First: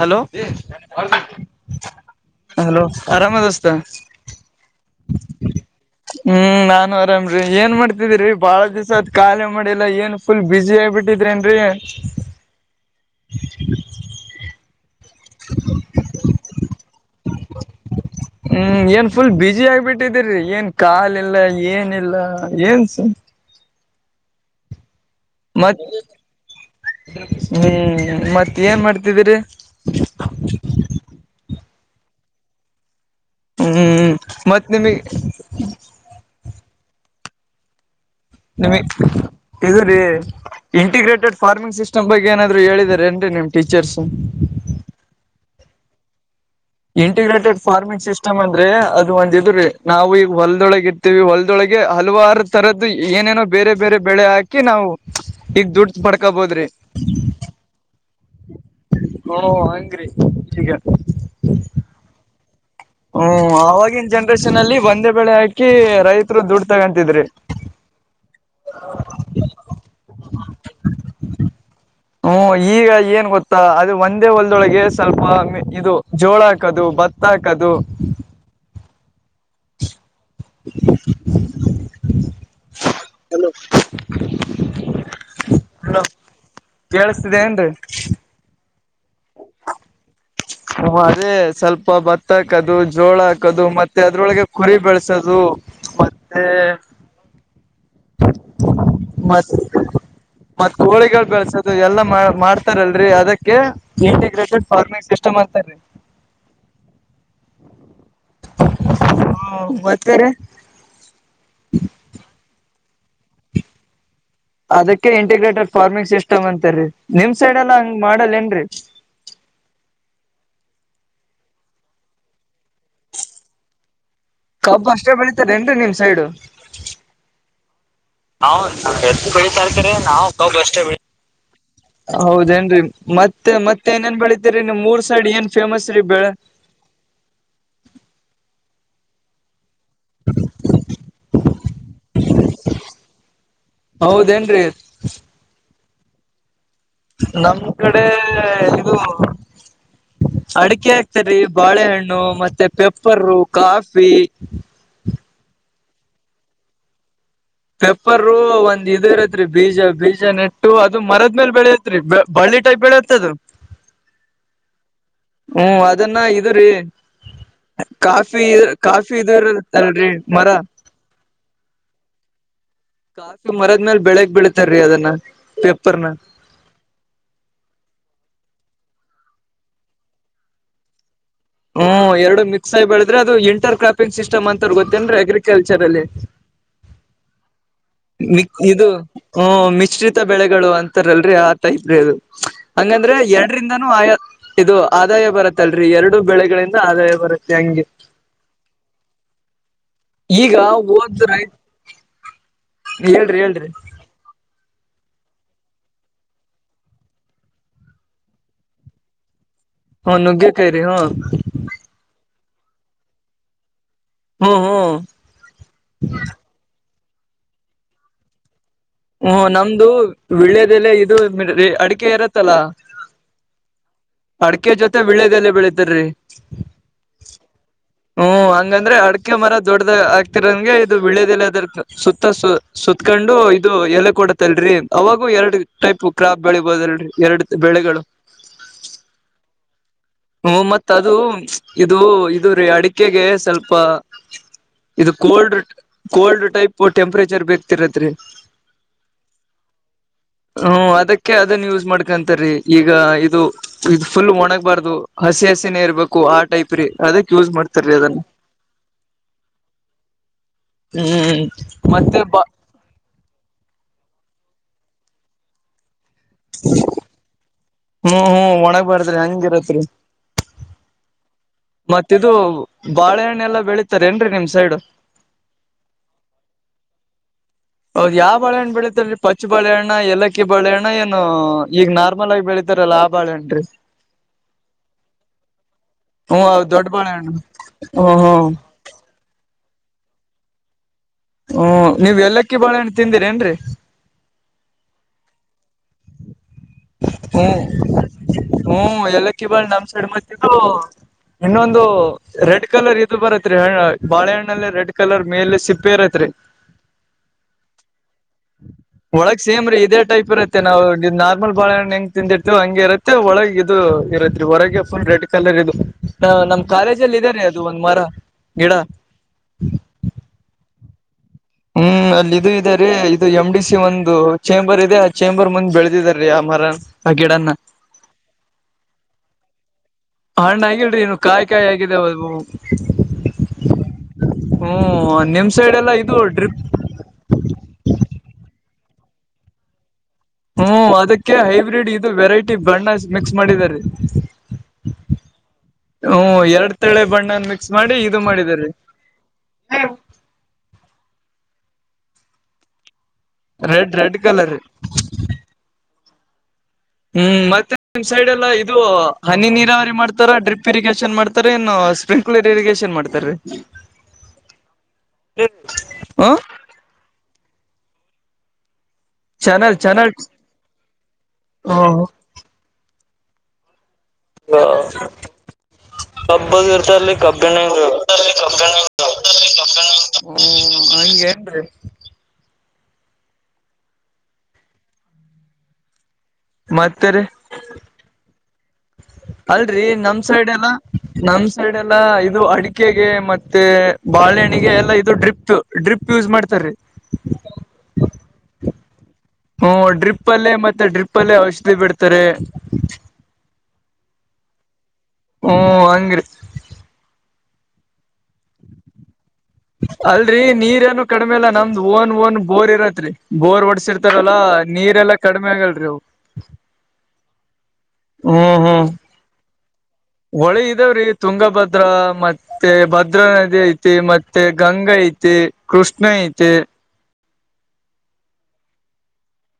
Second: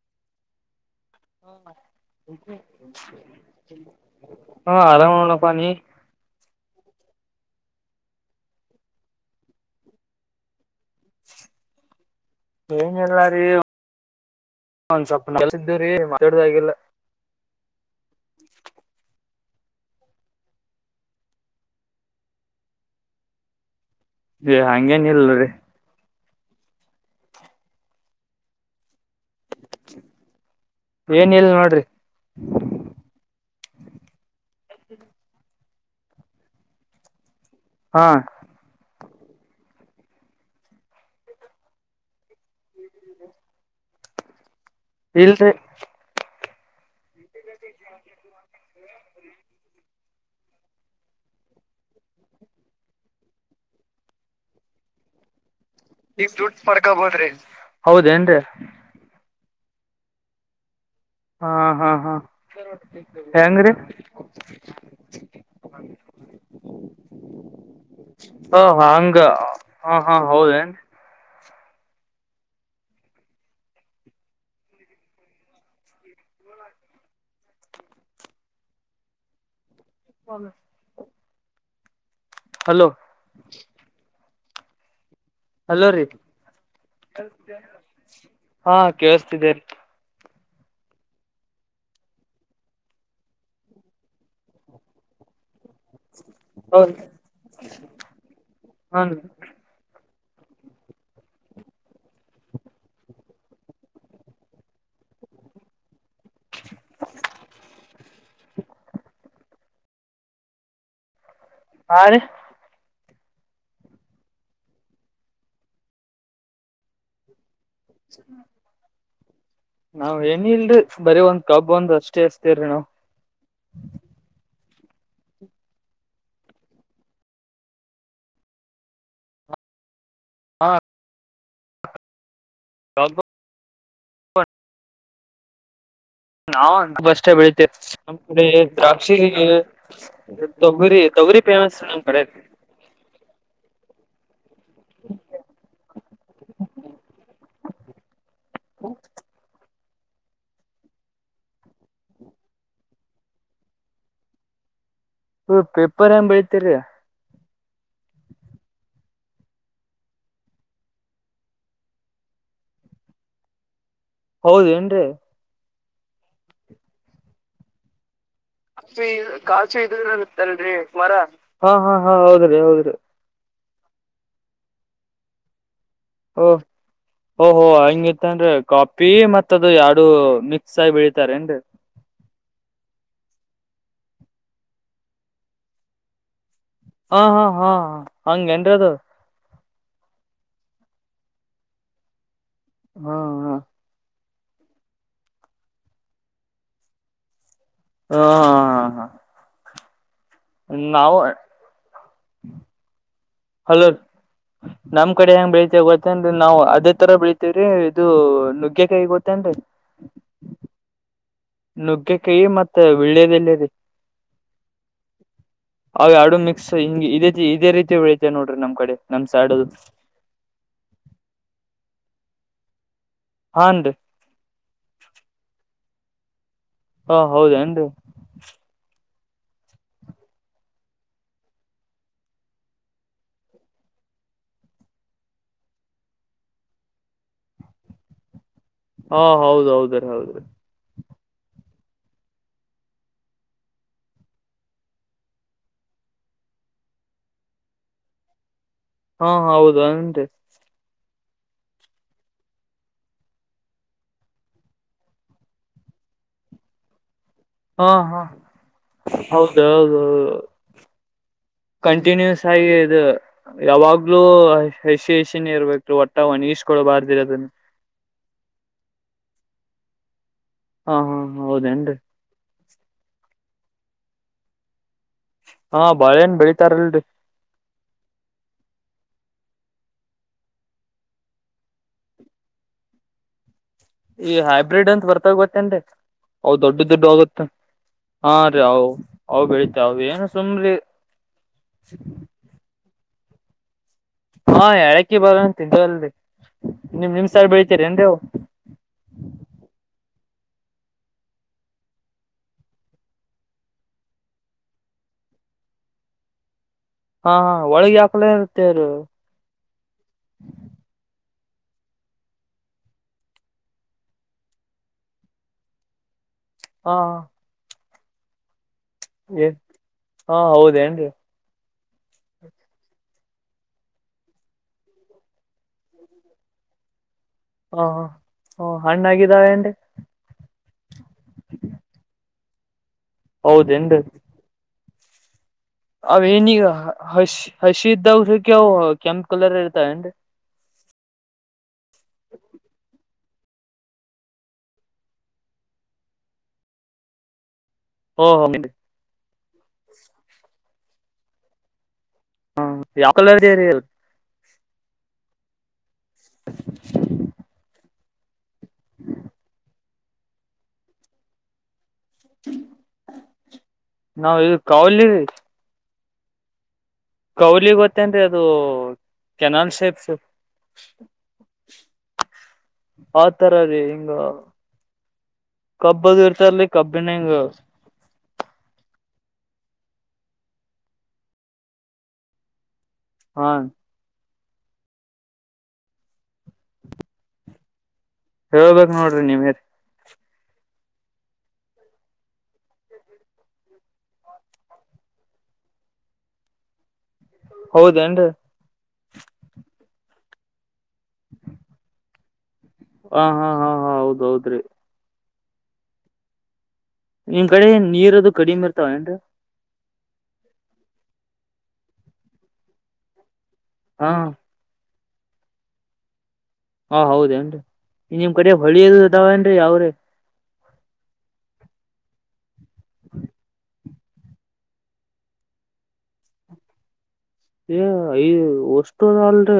Hello [unintelligible] hello ಆರಾಮ ದೋಸ್ತ ಹಾ ಆರಾಮ ನೋಡ್ ಅಪ್ಪಾ ನೀ. ಹ್ಮ್ ನಾನು ಆರಾಮ್ರೀ ಏನ್ ಮಾಡ್ತಿದೀರಿ ಬಾಳ ದಿವ್ಸ ಆತ್ ಕಾಲೇ ಮಾಡಿಲ್ಲಾ ಏನ್ ಫುಲ್ ಬಿಸಿ ಆ ಬಿಟ್ಟಿದ್ರೇನ್ರಿ. ಇಲ್ಲಾರೀ ಒಂದ್ ಸ್ವಲ್ಪ ಕೆಲಸ ಇದ್ದೂರಿ ಮಾತಾಡೋದೇ ಆಗಿಲ್ಲಾ. [unintelligible] ಹ್ಮ್ ಏನ್ ಫುಲ್ ಬಿಸಿ ಆಗ್ಬಿಟ್ಟಿದಿರಿ ಏನ್ ಕಾಲ ಇಲ್ಲಾ ಏನ ಇಲ್ಲಾ ಏನ್ಸ ಏ ಹಂಗೇನ ಇಲ್ರಿ. ಮತ್ ಹ್ಮ್ ಮತ್ತ ಏನ್ ಮಾಡ್ತಿ ಏನ ಇಲ್ಲ ನೋಡ್ರಿ. ಹ್ಮ್ ಮತ್ತ ನಿಮಗ ಹಾ ನಿಮಗ ಇದುರಿ. ಇಂಟಿಗ್ರೇಟೆಡ್ ಫಾರ್ಮಿಂಗ್ ಸಿಸ್ಟಮ್ ಬಗ್ಗೆ ಏನಾದ್ರು ಹೇಳಿದಾರ ಏನ್ರಿ ನಿಮ್ಮ ಟೀಚರ್ಸ್. ಇಲ್ರಿ ಇಂಟಿಗ್ರೇಟೆಡ್ ಫಾರ್ಮಿಂಗ್ ಸಿಸ್ಟಮ್ ಅಂದ್ರೆ ಅದು ಒಂದ ಇದುರಿ ನಾವು ಈಗ ಹೊಲ್ದೊಳಗೆ ಇರ್ತೀವಿ ಹೊಲ್ದೊಳಗ ಹಲವಾರು ತರದ್ದು ಏನೇನೋ ಬೇರೆ ಬೇರೆ ಬೆಳೆ ಹಾಕಿ ನಾವು ಈಗ ದುಡ್ಡು ಈಗ ದುಡ್ಡು ಪಡ್ಕೋಬೋದ್ರಿ ಪಡ್ಕೊಬೋದ್ರಿ ಹೌದೆನ್ರಿ. ಹೋ ಹಂಗ್ರೀ ಈಗ ಹಾ ಹಾ ಹಾ ಹ್ಮ ಹೆಂಗ್ರಿ ಆವಾಗಿನ ಜನ್ರೇಷನ್ ಅಲ್ಲಿ ಒಂದೆ ಬೆಳೆ ಹಾಕಿ ರೈತರು ದುಡ್ ತಗೊಂತಿದ್ರಿ. ಹ ಹಂಗ ಹಾ ಹಾ ಹೌದೇನ್. ಹ್ಮ ಈಗ ಏನ್ ಗೊತ್ತಾ ಅದು ಒಂದೇ ಒಂದ್ ಒಳಗೆ ಸ್ವಲ್ಪ ಇದು ಜೋಳ ಹಾಕದು ಭತ್ತಾ ಹಾಕ್ ಕದು [unintelligible] [unintelligible] ಹಲೋ. ಹಲೋ ರಿ. ಕೇಳಸ್ತಿದೆ ಏನ್ರಿ. ಹಾ ಕೇಳಸ್ತಿದ್ದೇರಿ. ಹ ಅದೇ ಸ್ವಲ್ಪ ಭತ್ತ ಹಾಕದು ಜೋಳ ಹಾಕದು ಮತ್ತೆ ಅದ್ರೊಳಗೆ ಕುರಿ ಬೆಳಸೋದು. ಮತ್ತೆ ಹೌದ [unintelligible] ಹನ್ ಮತ್ತ ಮತ್ತ್ ಕೋಳಿಗಳ ಬೆಳ್ಸದು ಎಲ್ಲಾ ಮಾ ಮಾಡ್ತಾರಲ್ರಿ ಅದಕ್ಕೆ ಇಂಟಿಗ್ರೇಟೆಡ್ ಫಾರ್ಮಿಂಗ್ ಸಿಸ್ಟಮ್ ಅಂತಾರೀ. [unintelligible] ಹಾ ಮತ್ತೇರಿ. ಹಾ ರೀ. ಅದಕ್ಕೆ ಇಂಟಿಗ್ರೇಟೆಡ್ ಫಾರ್ಮಿಂಗ್ ಸಿಸ್ಟಮ್ ಅಂತರಿ ನಿಮ್ ಸೈಡ್ ಎಲ್ಲಾ ಹಂಗ ಮಾಡಲ್ ಏನ್ರಿ. ನಾವ್ ಏನ ಇಲ್ರಿ ಬರೀ ಒಂದ್ ಕಬ್ಬ ಒಂದ ಅಷ್ಟೇ ಹಚ್ತೇವರಿ ನಾವ. ಕಬ್ಬ ಅಷ್ಟೇ ಬೆಳಿತಾರ ಏನ್ರಿ ನಿಮ್ ಸೈಡು. ಹ ಹೆಚ್ಚ ಬೆಳಿತಾರ ಕರೆ ನಾವ ಕಬ್ಬ ಹಾ ಅಷ್ಟ ಬೆಳೀತೇವ ಹೌದ. ಏನರಿ ಕಬ್ಬು ಮತ್ತೆ ಮತ್ತೆ ಏ ಏನ್ ಬೆಳಿತರಿ ನಿಮ್ಮ ಊರ ಸೈಡ್ ಏನ್ ಫೇಮಸ್ ರೀ ಬೆಳೆ ನಾವ ಕಬ್ಬ ಅಷ್ಟ ಬೆಳಿತೇವೆ ನಮ್ಮ್ ಕಡೆ ದ್ರಾಕ್ಷಿ ತೊಗರಿ ತೊಗರಿ ಪೇಮಸರಿ ನಮ್ಮ ಕಡೆ ಹೌದ ಏನ್ರಿ ನಮ್ ಕಡೆ ಇದು [unintelligible] ಅಡಿಕೆ ಹಾಕ್ತೀವಿರಿ ಬಾಳೆಹಣ್ಣು ಮತ್ತೆ ಪೆಪ್ಪರೂ ಕಾಫಿ ಹ ಪೇಪರ್ ಏನ್ ಬೆಳೀತೀರಿ ಪೆಪ್ಪರ್ ಒಂದ್ ಇ ಇರತ್ರಿ ಬೀಜ ಬೀಜ ನೆಟ್ಟು ಅದು ಮರದ ಮೇಲ ಬೆಳೆಯತ್ರಿ ಈ ಟೈಪ್ ಬೆಳೆಯುತ್ತ ಅದು ಹೌದ ಏನರಿ ಹ್ಮ್ ಅದನ್ನ ಇದರಿ ಕಾಫಿ ಕಾಫಿ ಕಾಫಿ ಇ ಇ ಕಾಚು ಇದ ಅಲ್ರಿ ಮರ ಇರುತ್ತಲ್ರರಿ ಮರ ಹಾ ಹಾ ಹಾ ಹೌದ್ರಿ ಹೌದ್ರಿ ಕಾಫಿ ಮರದ್ಮೇಲ್ ಬೆಳೆಯೋಕೆ ಬಿಡ್ತಾರರಿ ಅದನ್ನ ಪೆಪ್ಪರ್ ಓ ಹೊಓ ಹೊೋ ಹಂಗ ಇತ್ತನ್ ಕಾಫಿ ಮತ್ತ ಅದು ಎರಡು ಮಿಕ್ಸ್ ಆಗಿ ಬೆಳ ಹ್ಮ ಎರಡು ಮಿಕ್ಸ್ ಆಗಿ ಬೆಳ ಅ್ರೆ ಅದು ಇಂಟರ್ ಕ್ರಾಪಿಂಗ್ ಸಿಸ್ಟಮ್ ಅಂತ್ರು ಗೊತ್ತೇನ್ ಅಗ್ರಿಕಲ್ಚರ್ ಅಲ್ಲಿ ಹ ಹಾ ಹಾ ಮಿ ಹಂಗೇನ್ರಿ ಇದು ಅದು ಹ್ಮ ಮಿಶ್ರಿತ ಬೆಳೆಗಳು ಅಂತಾರಲ್ರರಿ ಆತ ಇದ್ರಿ ಅದು ಹಂಗಂದ್ರೆ ಹಾ ಹಾ ಎರಡರಿಂದಾನೂ ಆಯ ಇದು ಆದಾಯ ಬರುತ್ತಲ್ರರಿ ಎರಡು ಬೆಳೆಗಳಿಂದ ಆದಾಯ ಬರುತ್ತ ತಗೆ ಹಾ ಹಾ ಈಗ ನಾವು ಹೋದ್ರ ಹಲೋ ನಮ್ ಕಡೆ ಹೆಂಗ ಬೆಳಿತೇವ ಗೊತ್ತನ್ ನಾವವು ಅದೇ ತರ ಬೆಳಿತೇವ್ರೀ ಇದು ನುಗ್ಗೆಕಾಯಿ ಗೊತ್ತೇನ್ರಿೀ ಹ ನುಗ್ೇ ಕೈ್ರರಿ ಹ್ಮ ನುಗ್ಗೆ ಕೈಿ ಮತ್ತೆ ಉಳ್ಳ್ಯದಲ್ಲ ರರಿ ಹ್ಮ್ ಹ್ಮ್ ಅವ ಅಡು ಮಿಕ್ಸ್ ಹಿಂಗ ಇದೇ ಇದೇ ರೀತಿ ಬೆಳತ ನೋಡ್ರಿ ನಮ್ ಕಡೆ ನಮ್ ಹ್ಮ ಸೈಡ್ ಅದು ನಮ್ದು ವಿಳ್ಯದೆಲ್ಲ ಇದು ಅಡಿಕೆ ಇರತ್ತಲ್ಲ ಹಾನ್ರಿ ಅಡಕೆ ಜೊತೆ ಬೆಳೆದಲ್ಲಿ ಬೆಳಿತಾರಿ ಹಾ ಹೌದನ್ ಹ್ಮ್ ಹಂಗಂದ್ರೆ ಅಡ್ ಅ ಮರ ದೊಡ್ಡದ ಆಗ್ತಿರೋಂಗೆ ಇದು ಬೆಳದಲ್ಲಿ ಅದ ಸುತ್ತ ಸುತ್ತಕೊಂಡು ಇದು ಎಲೆ ಕೊಟ್ಟ ಡತಲ್ರರಿ ಅವಾಗೂ ಎರಡು ಟೈಪ್ ಕ್ರಾಪ್ ಬೆಳಿಬಹದಲ್ರರಿ ಎರಡು ಬೆಳೆಗಳು ಹಾ ಹೌದ ಹೌದ ಹ್ಮ ಮತ್ತ ಅದು ಇದು ಇದು ರೀ ಅಡಿಕೆಗೆ ಸ್ವಲ್ಪ ಇದು ಕೋಲ್ಡ್ ಕೋಲ್ಡ್ ಟೈಪ್ ಟೆಂಪ್ರೇಚರ್ ಬೇಕಕ್ತಿರತ್ರಿ ಹಾ ಹೌದು ಅಂತೆ ಕೆ ಅದನ್ ಯೂಸ್ ಮಾಡ್ಕೊಂತರೀ ಈಗ ಇದು ಇದು ಫುಲ್ ಒಣಗಬಾರ್ದು ಹಸಿ ಹಸಿನೇ ಇರ್ಬೇಕು ಆ ಟೈಪ್ ರೀ ಅದಕ್ ಯೂಸ್ ಹಾ ಮಾಡ್ತಾರೀ ಹಾ ಅದನ್ನ ಹೌದ ಹೌದು ಹ್ಮ್ ಮತ್ತೆ ಬಾ ಕಂಟಿನ್ಯೂಸ್ ಆಗಿ ಇದು ಯಾವಾಗ್ಲೂ ಹಸಿ ಹಸಿನೇ ಇರ್ಬೇಕು ಒಟ್ಟ ಒಣ ಇಸ್ಕೊಳ್ಬಾರ್ದಿರ ಅದನ್ನ ಹ್ಮ್ ಹ್ಮ್ ಒಣಗ್ ಬಾರದ್ರಿ ಹಂಗಿರತ್ರಿ ಹಾ ಹಾ ಹ ಹೌದೇನ್ರಿ ಬಾಳೆಹಣ್ಣ ಎಲ್ಲಾ ಬೆಳಿತಾರ ಏನ್ರರಿ ನಿಮ್ ಸೈಡು ಹಾ ಬಾಳೇಏನ್ ಬೆಳಿತಾರಲ್ರಿ ಹೌದ್ ಯಾವ್ ಬಳೆಹಣ್ಣ ಬೆಳಿತಲ್ರಿ ಪಚ್ಚು ಬಾಳೆಹಣ್ಣ ಲಕ್ಕಿ ಬಳೆಹಣ್ಣ ಏನು ಈಗ ನಾರ್ಮಲ್ ಆಗಿ ಬೆಳೀಿತ ರ ಲಾಭಾಳೇನ್ರಿ ಈ ಹೈಬ್ರಿಡ್ ಅಂತ ಬರ್ತಾಗ ಗೊತ್ತೇನ್ರಿ ಹ್ಮ್ ಅವ್ ಹೌದ್ ದೊಡ್ಡ ದದುಡ್ ಬಾಳೆಹಣ್ಣು ಹೋಗುತ್ತ ಹ್ಮ ಹಾ ಹ್ಮ್ ರೀ ಅವ್ ಅವ್ ಬೆಳಿತ ಅವ ಏನು ಸುಮ್ರಿ ಹ್ಮ ನೀವ್ ಎಲ್ಲಕ್ಕಿ ಬಾಳಹಣ್ಣ ತಿಂದಿರಿ ಏನ್ರರಿ ಹಾ ಹೇಳಕಿ ಬರ ತಿಂದ ಅಲ್ ಹ್ಮ್ ಹ್ಮ್ ಎಲ್ಲಕ್ಕಿ ಬಳ ನಮ್ ಸಡ ಮತ್ತಿದ್ದು [inaudible] ಇನ್ನೊಂದು ರೆಡ್ ಕಲರ್ ಇದ್ ಬರತ್ರಿಣ್ಣ ಬಾಳೆಹಣ್ಣಲ್ಲ ರೆಡ್ ಕಲರ್ ಮೇಲೆ ಸಿಪ್ಪೆ ಇರತ್ರಿ [inaudible] ಹಾ ಹ ಒಳಗೆ ಯಾಕ ಒಳಗ್ ಸೇಮ್ ರೀ ಇದೇ ಟೈಪ್ ಇರತ್ತೆ ನಾವು ನಾವ ನಲ್ ಬಾಳಹಣ್ಣ ಹೆಂಗ್ ತಿಂದಿರ್ತೇ್ ಹಂಗಿ ಇರತ್ತೆ ಒಳಗೆ ಇದು ಇರತ್ರಿ ಹೊರಗೆ ಅಫನ್ ರೆಡ್ ಕಲರ್ ಇದು ನಮ್ ಹಾ ಕಾಲೇಜಲ್ಲಿ ಇದದೆನೆ ಅದು ಒಂದ್ ಮರ ಗಿಡ ಏ ಹಾ ಹೌದೇಏನ್ರಿ ಹ್ಮ್ ಅಲ್ಲಿ ಇದು ಇದೆ ರೀ ಇದು ಎಮ್ ಡಿ ಸಿ ಒಂದು ಚೇಂಬರ್ ಇದೆ ಆ ಚೇಂಬರ್ ಮುಂದ್ ಬೆಳೆದಿದಾರ ರೀ ಆ ಮರನ್ ಹಾ ಹ ಹಣ್ಣಾಗಿದ್ದಾವೆ ಏನ್ರಿ ಹಣ್ಣ ಆಗಿಲ್ರಿ ಕಾಯಿ ಕಾಯಿ ಆಗಿದೆ ಅವ ಹೌದೇನ್ರೀ ಹ್ಮ ನಿ ಅವ ನಗ ಹ ಹಸಿ ಇದ್ದಸಕ್ಕೆವು ಕೆಂಪು ಕಲರ್ ಇರ್ತ ಅನ್ರಿ ಹ್ಮ ಅದಕ್ಕೆ ಹೈಬ್ರಿಡ್ ಇದು ವೆರೈಟಿ ಬಣ್ಣ ಮಿಕ್ಸ್ ಮಾಡಿದ ರ ಹ್ಮ ಎರಡ್ ತಳೆ ಬಣ್ಣ ಮಾಡಿ ಇದು ಓ ಮಾಡಿದರೆ ರೀ ಹಾ ರೆಡ್ ರೆಡ್ ಕಲರ್ [unintelligible] ಹ್ಮ್ ಮತ್ತೆ ನಿಮ್ ಸೈಡ್ ಎಲ್ಲಾ ಇದು ಹನಿ ನೀರಾವರಿ ಮಾಡ್ತಾರ ಡ್ರಿಪ್ ಇರಿಗೇಶನ್ ಮಾಡ್ತಾರೆ ಇನ್ನು ಸ್ಪ್ರಿಂಕ್ಲರ್ ಇರಿಗಷನ್ ಮಾಡ್ತಾರ ರೀ ನಾವ್ ಇದು ಕೌಲಿ ಹ ಕೌಲಿ ಗೊತ್ತೇನ್ರಿ ಅದು ಕೆನಾಲ್ ಚಾನಲ್ ಶೇಪ್ ಚಾನಲ್ ಹ್ಮ್ ಆ ತರ ರೀ ಹಿಂಗ ಹ ಕಬ್ಬದು ಕಬ್ಬದ ಇರ್ತರ್ಲಿ ಇರ್ತ ಕಬ್ಬಿನ ಅಲ್ಲಿ ಹಿಂಗ ಕಬ್ಬಣ [inaudible] ಹ್ಮ ಹಗೆ [unintelligible] ಹಾ ಮತ್ತರಿ ಹೇಳ್ಬೇಕಕ್ ನೋಡ್ರಿ ನೀಮೇರಿ ಸೈಡ್ ಎಲ್ಲ ನಮ ಸೈಡ್ ಎಲ್ಲ ಇದು ಅಡಿಕೆಗೆ ಮತ್ತೆ ಬಾಳೆಹಣಿಗೆ ಎಲ್ಲ ಇದು ಡ್ರಿಪ್ ಡ್ರಿಪ್ ಯೂಸ್ ಮಾಡ್ತಾರೀ ಹೌದೇನ್ರಿ ಹ್ಮ ಡ್ರಿಪ್ ಅಲ್ಲೇ ಮತ್ತೆ ಡ್ರಿಪ್ಲ್ಲೇ ಔಷಧಿ ಬಿಡ್ತಾರೆ ಹ ಹಾ ಹಾ ಹಾ ಹೌದ್ದ್ರಿ ಹ್ಮ ಹಂಗ್ರರಿ ನಿಮ್ ಕಡೆ ನೀರ ಅದು ಕಡಿಮ್ ಇರ್ತಾವ ಏನ್ ಅಲ್ರರಿ ನೀರ್ ಏನು ಕಡಿಮೆ ಅಲ್ಲಾ ನಮ್ದ್ ಓನ್ ಓನ್ ಬೋರ್ ಇರತ್ರಿ ಬೋರ್ ಹಾ ಒಡ್ಸಿರ್ತಾರಲ್ಲಾ ನೀರೆಲ್ಲಾ ಕಡಿಮೆ ಆಗಲ್ರರಿ ಅ ಹಾ ಹೌದೇನ್ರಿ ನಿಮ್ ಕಡೆ ಹೊಳಿ ಹ್ಮ್ ಅದಾವೇನ್ ಯಾವ್ರೀ ಹೊಳಿ ಇದಾವ್ರಿ ತುಂಗಭದ್ರಾ ಮತ್ತೆ ಭದ್ರಾ ನದಿ ಐತಿ ಮತ್ತೆ ಗಂಗ ಐತಿ ಐತೆ ಕೃಷ್ಣ ಐತೆ ಏ ಯ ಒಷ್ಟು ಅಲ್ರಿ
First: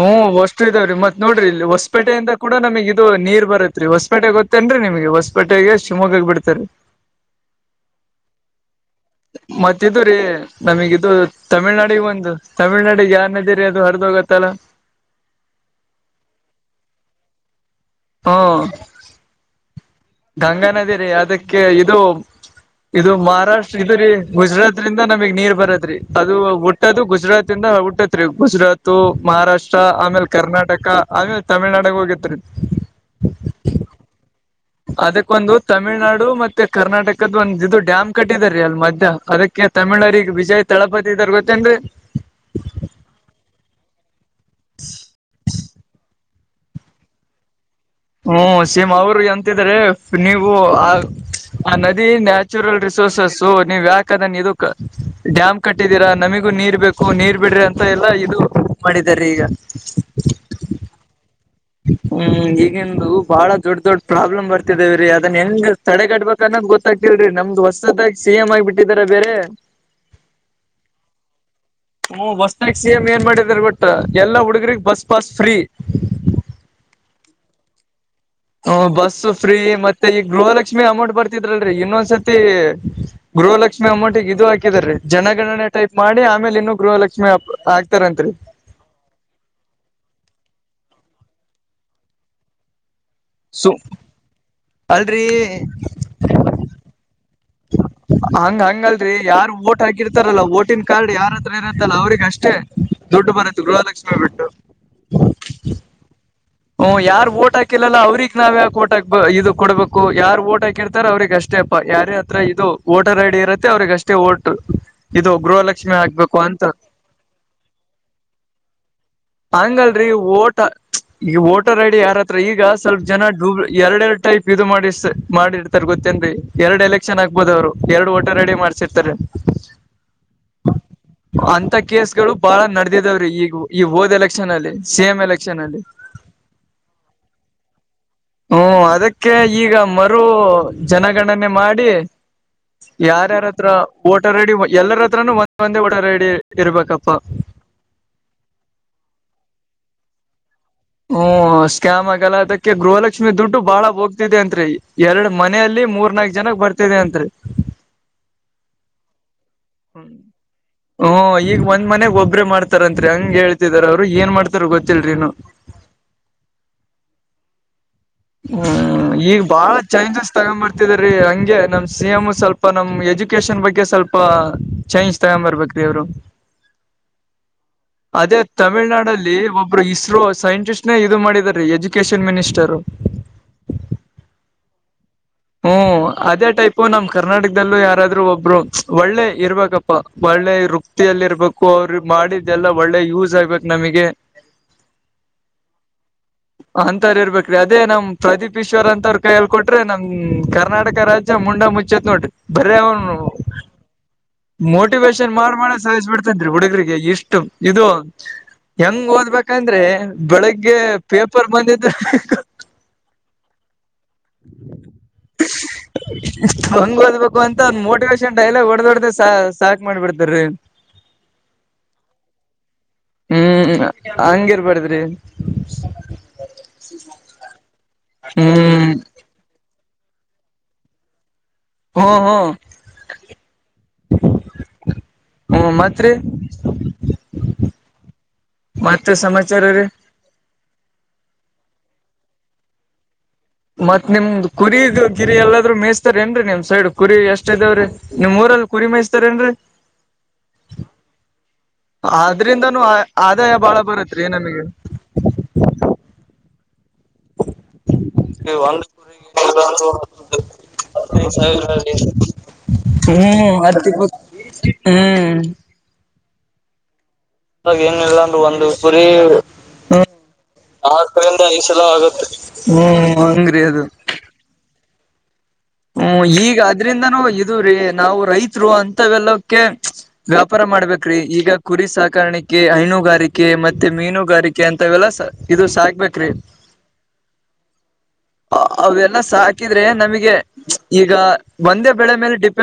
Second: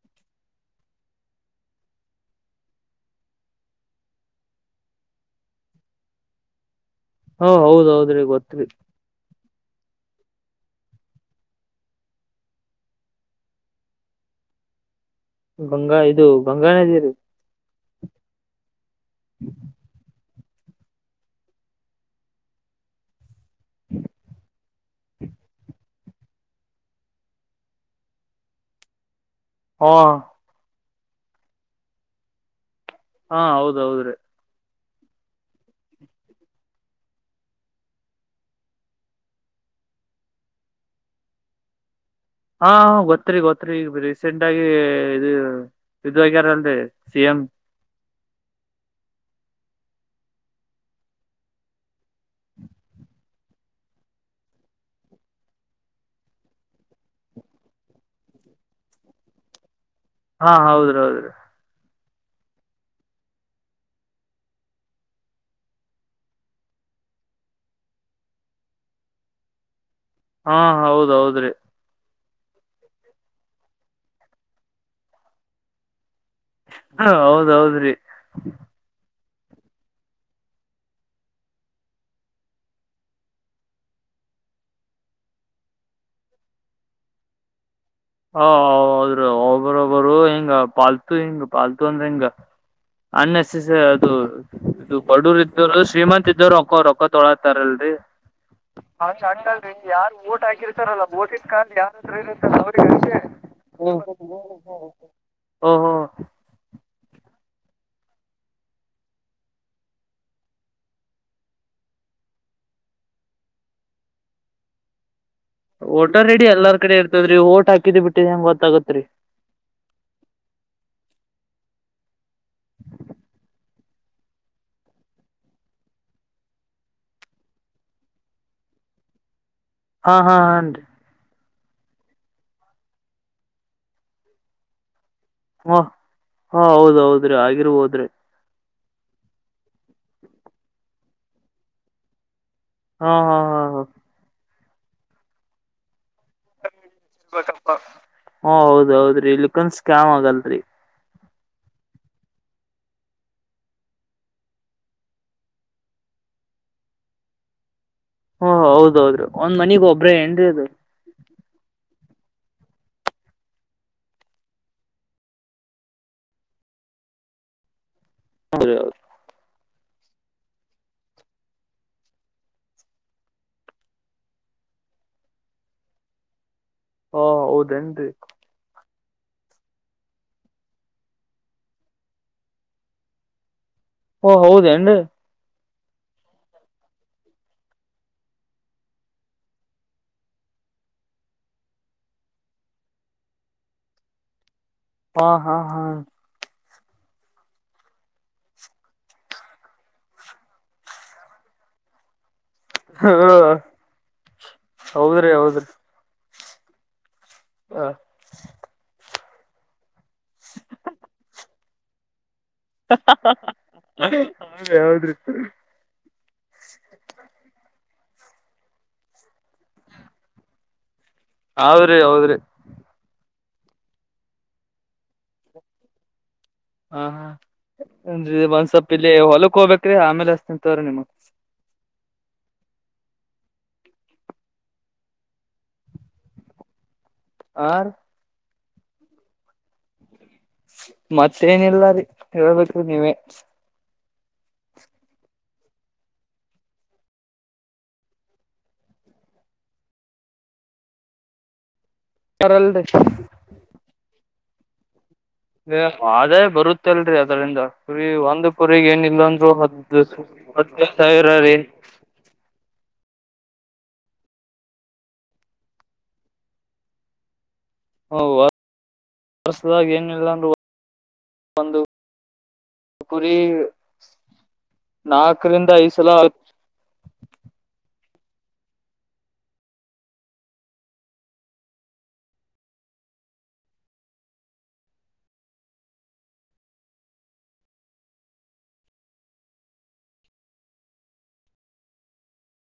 ಹ್ಮ್ ಅಷ್ಟು ಇದಾವ್ರೀ ಮತ್ ನೋಡರಿ ಇಲ್ಲಿ ಹೊಸಪೇಟೆಯಿಂದ ಕೂಡ ನಮಗ ಇದು ನೀರ್ ಬರತ್ ಹೊಸಪೇಟೆ ಗೊತ್ತೇನ್ರೀ ನಿಮ್ಗೆ ಹೊಸಪೇಟೆಗೆ ಶಿವಮೊಗ್ಗಾಗ ಬಿಡ್ತಾರೆ ಹಾ ಹೌದೌದ್ರಿ ಗೊತ್ರಿ ಮತ್ತ ಇದು ರೀ ನಮಗಿದದು ತಮಿಳ್ನಾಡಿಗೆ ಒಂದು ತಮಿಳ್ನಾಡಿಗೆ ಯಾರನದಿರಿ ಅದು ಹರಿದೋಗ ತ್ತಲ್ಲ ಬಂಗಾ ಇದು ಬಂಗಾನದೀರಿ ಹಾ ಹ್ಮ [unintelligible] ಗಂಗಾ ನದಿ ರೀ ಅದಕ್ಕೆ ಇದು ಇದು ಮಹಾರಾಷ್ಟ್ರ ಇದು ರೀ ಗುಜರಾತ್ ದ ನಮಗ್ ನೀರ್ ಬರತ್ರಿ ಅದು ಹುಟ್ಟದು ಗುಜರಾತ್ಂದ ಹುಟ್ಟತ್ ರೀ ಗುಜರಾತ್ ಮಹಾರಾಷ್ಟ್ರ ಹಾ ಆಮೇಲ್ ಕರ್ನಾಟಕ ಆಮೇಲೆ ತಮಿಳ್ನಾಡಗ ಹೋಗಿತ್ರಿ ಹಾ ಹೌದೌದ್ರೀ ಅದಕ್ಕೊಂದು ತಮಿಳ್ನಾಡು ಮತ್ತೆ ಕರ್ನಾಟಕದ ಒಂದು ಇದು ಡ್ಯಾಮ್ ಕಟ್ಟಿದಾರೀ ಅಲ್ ಮಧ್ಯ ಅದಕ್ಕೆ ಈ ತಮಿಳರಿಗೆಗ ವಿಜಯ್ ತಳಪತಿ ಇದ ಗೊತ್ತೇನ್ದ್ರಿ ಹಾ ಗೊತ್ತರಿ ಗೊತ್ರಿ ಈಗ ರೀಸೆಂಟ್ ಆಗಿ ಇದು ಇದ [unintelligible] ಸಿಎಂ ಹ್ಮ್ ಸಿಮ್ ಅವರು ಎಂತಿದಾರೆ ನೀವು ಆ ಆ ನದಿ ನ್ಯಾಚುರಲ್ ರಿಸೋರ್ಸಸ್ ನೀವ್ ಯಾಕ ಅದನ್ನ ಇದು ಡ್ಯಾಮ್ ಕಟ್ಟಿದ್ದೀರಾ ನಮಿಗೂ ನೀರ್ ಬೇಕು ನೀರ್ ಬಿಡ್ರಿ ಅಂತ ಎಲ್ಲಾ ಇದು ಮಾಡಿದ್ದಾರೆ ಈಗ ಹಾ ಹೌದ್ರಿ ಹೌದ್ರೀ ಹ್ಮ್ ಈಗಿಂದು ಬಾಳ ದೊಡ್ ದೊಡ್ ಪ್ರಾಬ್ಲಮ್ ಬರ್ತಿದೇವ್ರೀ ಅದನ್ ಹೆಂಗ ತಡೆ ಕಟ್ಬಬೇಕ ಅನ್ನೋದು ಗೊತ್ತಾಗವಲ್ದಿ ರೀ ನಮ್ದ್ ಹೊಸದಾಗಿ ಸಿ ಎಮ್ ಆಗಿಬಟ್ಟಿದಾರ ಬೇರೆ ಹಾ ಹೌದೌದ್ರಿ ಹ ಬಸ್ತಾಗ ಸಿ ಎಮ್ ಏನ್ ಮಾಡಿದಾರ ಬಟ್ ಎಲ್ಲಾ ಹುಡುಗ್ರಗ್ ಬಸ್ ಪಾಸ್ ಫ್ರೀ ಹ ಹೌದೌದ್ರಿ ಹ್ಮ ಬಸ್ ಫ್ರೀ ಮತ್ತೆ ಈಗ ಗೃಹಲಕ್ಷ್ಮಿ ಅಮೌಂಟ್ ಬರ್ತಿದ್ರಲ್ರರಿ ಇನ್ನೊಂದ್ಸತಿ ಗೃಹಲಕ್ಷ್ಮಿ ಅಮೌಂಟ್ಿಗೆ ಇದು ಹಾಕಿದ ರೀ ಜನಗಣನೆ ಟೈಪ್ ಮಾಡಿ ಆಮೇಲೆ ಇನ್ನುೂ ಗೃಹಲಕ್ಷ್ಮಿ ಹಾಕ್ತಾರಂತ್ರಿ ಹ ಹೌದ್ರ ಒಬ್ಬರು ಒಬ್ಬರು ಹಿಂಗ ಪಾಲ್ ಹಿಂಗ ಪಾಲ್ತು ಅಂದ್ರೆ ಹಿಂಗ ಸು ಅನ್ಸಸರಿ ಅದು ಇದು ಅಲ್ರರಿ ಬಡೂರ್ ಇದ್ದವರು ಶ್ರೀಮಂತ್ ಇದ್ದವರು ಒಕೋ ರೊಕ್ಕ ತೊಳತಾರಲ್ರರಿ ಹಂಗ ಹಂಗಲ್ರಿ ಯಾರ್ ಓಟ್ ಹಕೀರ್ತಾರಲ್ಲ ಓಟನ್ ಕಾರ್ಡ್ ಯಾರತ್ರ ಇರತ್ತಲ್ಲ ಅವ್ರಗ್ ಅಷ್ಟೇ ದುಡ್ಡು ಬರುತ್ತೆ ಗೃಹಲಕ್ಷ್ಮಿ ಬಿಟ್ಟು ಓಹೋ ಹ್ಮ್ ಯಾರ್ ಓಟ್ ಹಾಕಿಲ್ಲಲ್ಲ ಅವ್ರಿಗ್ ನಾವಯಕ ಓಟಾಕ್ ಇದು ಕೊಡ್ಬೇಕು ಯಾರ್ ಓಟ್ ಹಾಕಿರ್ತಾರ ಅವ್ರಗ್ ಅಷ್ಟೇ ಅ ಯಾರ ಹತ್ರ ಇದು ಓಟರ್ ಐಡಿ ಇರುತ್ತೆ ಅವ್ರಗಷ್ಟೇ ಓಟ್ ಇದು ಗೃಹಲಕ್ಷ್ಮಿ ಓಟರ್ ಹಾಕ್ಬೇಕು ರೆಡಿ ಅಂತ ಎಲ್ಲಾರ್ ಕಡೆ ಇರ್ತದ್ರೀ ಓಟ್ ಹಾಕಿದ್ ಬಿಟ್ಟಿದ ಹೆಂಗ ಗೊತ್ತಾಗತ್ರಿ ಹಂಗಲ್ರರಿ ಓಟ ಈಗ ವೋಟರ್ ಐಡಿ ಯಾರತ್ರ ಈಗ ಸ್ವಲ್ಪ ಜನ ಡೂ ಎರಡೆ ಎರಡು ಟೈಪ್ ಇದು ಮಾಡಿಸ್ ಮಾಡಿರ್ತಾರೆ ಗೊತ್ತ ಏನ್ರಿ ಎರಡ್ ಎಲೆಕ್ಷನ್ ಆಗ್ಬೋದ ಅವ್ರು ಎರಡು ಓಟರ್ ಐಡಿ ಮಾಡ್ಸಿರ್ತಾರೆ ಹಾ ಹಾ ಹಾನ್ರಿ ಅಂತ ಕೇಸ್ ಗಳು ಬಾಳ ನಡೆದಿದಾವ್ರೀ ಈಗ ಈ ಹೋದ್ ಎಲೆಕ್ಷನ್ ನಲ್ಲಿ ಸೇಮ್ ಹು ಹಾ ಹೌದ್ ಹೌದ್ರಿ ಆಗಿರ್ಬೋದ್ರಿ ಹ್ಮ್ ಅದಕ್ಕೆ ಈಗ ಮರು ಜನಗಣನೆ ಮಾಡಿ ಹಾ ಹಾ ಯಾರ್ಯಾರ ಹಾ ಹತ್ರ ಹ ಓಟರ್ ಐಡಿ ಎಲ್ಲರ ಹತ್ರನು ಒಂದ್ ಒಂದೆ ಓಟರ್ ಐಡಿ ಇರ್ಬೇಕಪ್ ಹಓ ಹೌದೌದ್ರಿ ಲುಕ್ನ್ ಸ್ಕ್ಯಾಮ್ ಆಗಲ್ರಿ ಹ್ಮ್ ಸ್ಕ್ಯಾಮ್ ಆಗಲ್ಲ ಅದಕ್ಕೆ ಗೃಹಲಕ್ಷ್ಮಿ ದುಡ್ಡು ಬಾಳ ಹೋಗ್ತಿದೆ ಅತ್ರಿ ಎರಡು ಮನೆಯಲ್ಲಿ ಮೂರ ರ್ನಾಕ್ ಜನಕ್ ಬರ್ತಿದೆ ಅತ್ರಿ ಹೂ ಹೌದು ಹೌದು ಹ್ಮ ಹ್ಮ ಈಗ ಒಂದ್ ಮನೆ ಒಬ್ಬ್ರೆ ಮಾಡ್ತಾರಂತ್ರಿ ಹಂಗ ಹೇಳ್ತಿದಾರ ಅವ್ರು ಏನ್ ಮಾಡ್ತಾರ ಗೊತ್ತಿಲ್ರಿ ಇನ್ನು [unintelligible] ಹ್ಮ್ ಈಗ ಬಾಳ ಚೇಂಜಸ್ ತಗೊಂಡ್ ಬರ್ತಿದಾರಿ ಹಂಗೆ ನಮ್ ಸಿ ಎಂ ಸ್ವಲ್ಪ ನಮ್ ಎಜುಕೇಶನ್ ಬಗ್ಗೆ ಸ್ವಲ್ಪ ಚೈನ್ಜ ತಗೊಂಬರ್ಬೇಕ್ರೀ ಅವರು ಹಾ ಹೌದೇನ್ರಿ ಅದೇ ತಮಿಳ್ನಾಡಲ್ಲಿ ಲ್ಲಿ ಒಬ್ಬರು ಇಸ್ರೋ ಸೈಂಟಿಸ್ಟ್ ನ ಇದು ಮಾಡಿದ ರೀ ಎಜುಕೇಶನ್ ಮಿನಿಸ್ಟರ್ ಓ ಹೌದೇನ್ರೀ ಹ್ಮ್ ಅದೇ ಟೈಪ್ ನಮ್ ಕರ್ನಾಟಕದಲ್ಲೂ ಯಾರಾದ್ರೂ ಒಬ್ರು ಒಳ್ಳೆ ಇರ್ಬೇಕಪ್ಪಾ ಒಳ್ಳೆ. ವೃಪ್ತಿಯಲ್ಲಿ ಇರ್ಬೇಕು ಅವ್ರ ಮಾಡಿದ್ದ ಎಲ್ಲ ಒಳ್ಳೆ ಯೂಸ್ ಆಗ್ಬೇಕು ನಮಗೆ. ಹಾ ಹಾ ಹಾ ಅಂತರ್ ಇರ್ಬೇಕರೀ ಅದೇ ನಮ್ ಪ್ರದೀಪ್ ಈಶ್ವರ್ ಅಂತ ಅವ್ರ ಕೈಯಲ್ ಕೊಟ್ರೆ ನಮ್. ಹ್ಮ್ ಕರ್ನಾಟಕ ರಾಜ್ಯ ಮುಂಡಾ ಮುಚ್ಚೆತ್ ನೋಡ್ರಿ. ಬರೇ ಅವನು ಹೌದ್ರಿ ಮೋಟಿವೇಶನ್ ಮಾಡ್ ಹೌದ್ರಿ ಮಾಡಿ ಸಾಯಿಸ್ಬಿಡ್ತಾನ್ ರೀ ಹುಡುಗರಿಗೆ ಎಷ್ಟ್ ಇದು ಹೌದ್ರಿ ಹೆಂಗ ಓದ್ಬೇಕಂದ್ರೆ ಬೆಳಗ್ಗೆ ಪೇಪರ್ ಬಂದಿದ್ [inaudible] [inaudible] ಹಂಗ ಓದ್ಬೇಕು ಅಂತ ಅವನ್ ಮೋಟಿವೇಶನ್. ಎಲ್ಲ ಡೈಲಾಗ್ ಹೊಡೆದು ಹೊಡೆದೆ ಸಾಕ್ ಸಾಕ್ ಮಾಡ್ಬಿಡ್ತಾರಿ. ಹೌದ್ರಿ ಹೌದ್ರಿ ಹ್ಮ್ ಹಂಗಿರ್ಬಡದ್ರಿ. ಹಾ ಹಾಂದ ಹ್ಮ್ ಒಂದ್ಸವಪ್ ಇಲ್ಲಿ ಹೊಲಕ್ ಹೋಬೇಕ್ ಕ್ರಿ ಆಮೇಲೆ ಅಚ್ತಿನ್ ತಗೊರಿ ನಿಮ್ಗ. ಹು ಹು ಹ್ಮ ಮತ್ರಿ ಆರ್ ಮತ್ತೆ ಸಮಾಚಾರ ರೀ. ಮತ್ತೇಏನಿಲ್ಲ ರೀ ಹೇಳ್ಬೇಕು ನೀವೇ. ಮತ್ ನಿಮ್ದ್ ಕುರಿದು ಗಿರಿ ಎಲ್ಲಾದ್ರು ಮೇಯಸ್ತಾರ ಏನ್ರೀ ನಿಮ್ ಸೈಡ್ ಕುರಿ ಎಷ್ಟ ಇದಾವ್ರೀ ನಿಮ್ ಊರಲ್ಲಿ ಕುರಿ ‌ ಮ್ತಾರೇಏನ್ರಿ [inaudible] [inaudible] ಆದ್ರಿಂದನೂ ಅಲ್ರಿ ಆದಾಯ ಬಾಳ ಬರುತ್ರಿ ನಮಗೆ. ಗೊತ್ತಲ್ರರಿ ಅದರಿಂದ ಕುರಿ ಒಂದು ಕುರಿಗ್ ಏನ ಇಲ್ ಅಂದ್ರು ಹದ ಹದ್ ನೈದು ಸಾವಿರ ರೀ. [inaudible] ಹ್ಮ್ ಅರ್ತಿ ಹ್ಮ್ ಅಗ ಏನಿಲ್ಲ ಅಂದರು ಒಂದು ಕುರಿ ವರ್ಷದಾಗ ಹ್ಮ. ಏನಿಲ್ಲ ಅಂದ್ರು ಆರಿಂದ ಈ ಸಲ ಆಗುತ್ತೆ ಒಂದ್ ಕುರಿ ಹ್ಮಂಗ್ರ ಅದು [inaudible] ನಾಕರಿಂದ ಐದ್ ಸಲ ಹ್ಮ್ ಈಗ ಅದ್ರಿಂದನೂ ಇದು ರಿ. ನಾವು ರೈತರು ಅಂತವೆಲ್ಲಕ್ಕೆ ವ್ಯಾಪಾರ ಮಾಡ್ಬೇಕ್ರಿ ಈಗ ಕುರಿ ಸಾಕಾರಣಕ್ಕೆ ಐನೂ. ನುಗಾರಿಕೆ ಮತ್ತೆ ಮೀನುಗಾರಿಕೆ ಅಂತವೆಲ್ಲಾ ಇದು ಸಾಕ್ಬೇಕ್ರೀ. [inaudible] ಅವೆಲ್ಲ ಸಾಕಿದ್ರೆ ನಮಿಗೆ. ಈಗ ಒಂದೇ ಬೆಳೆ ಮೇಲೆ ಡಿಪೆಂಡ್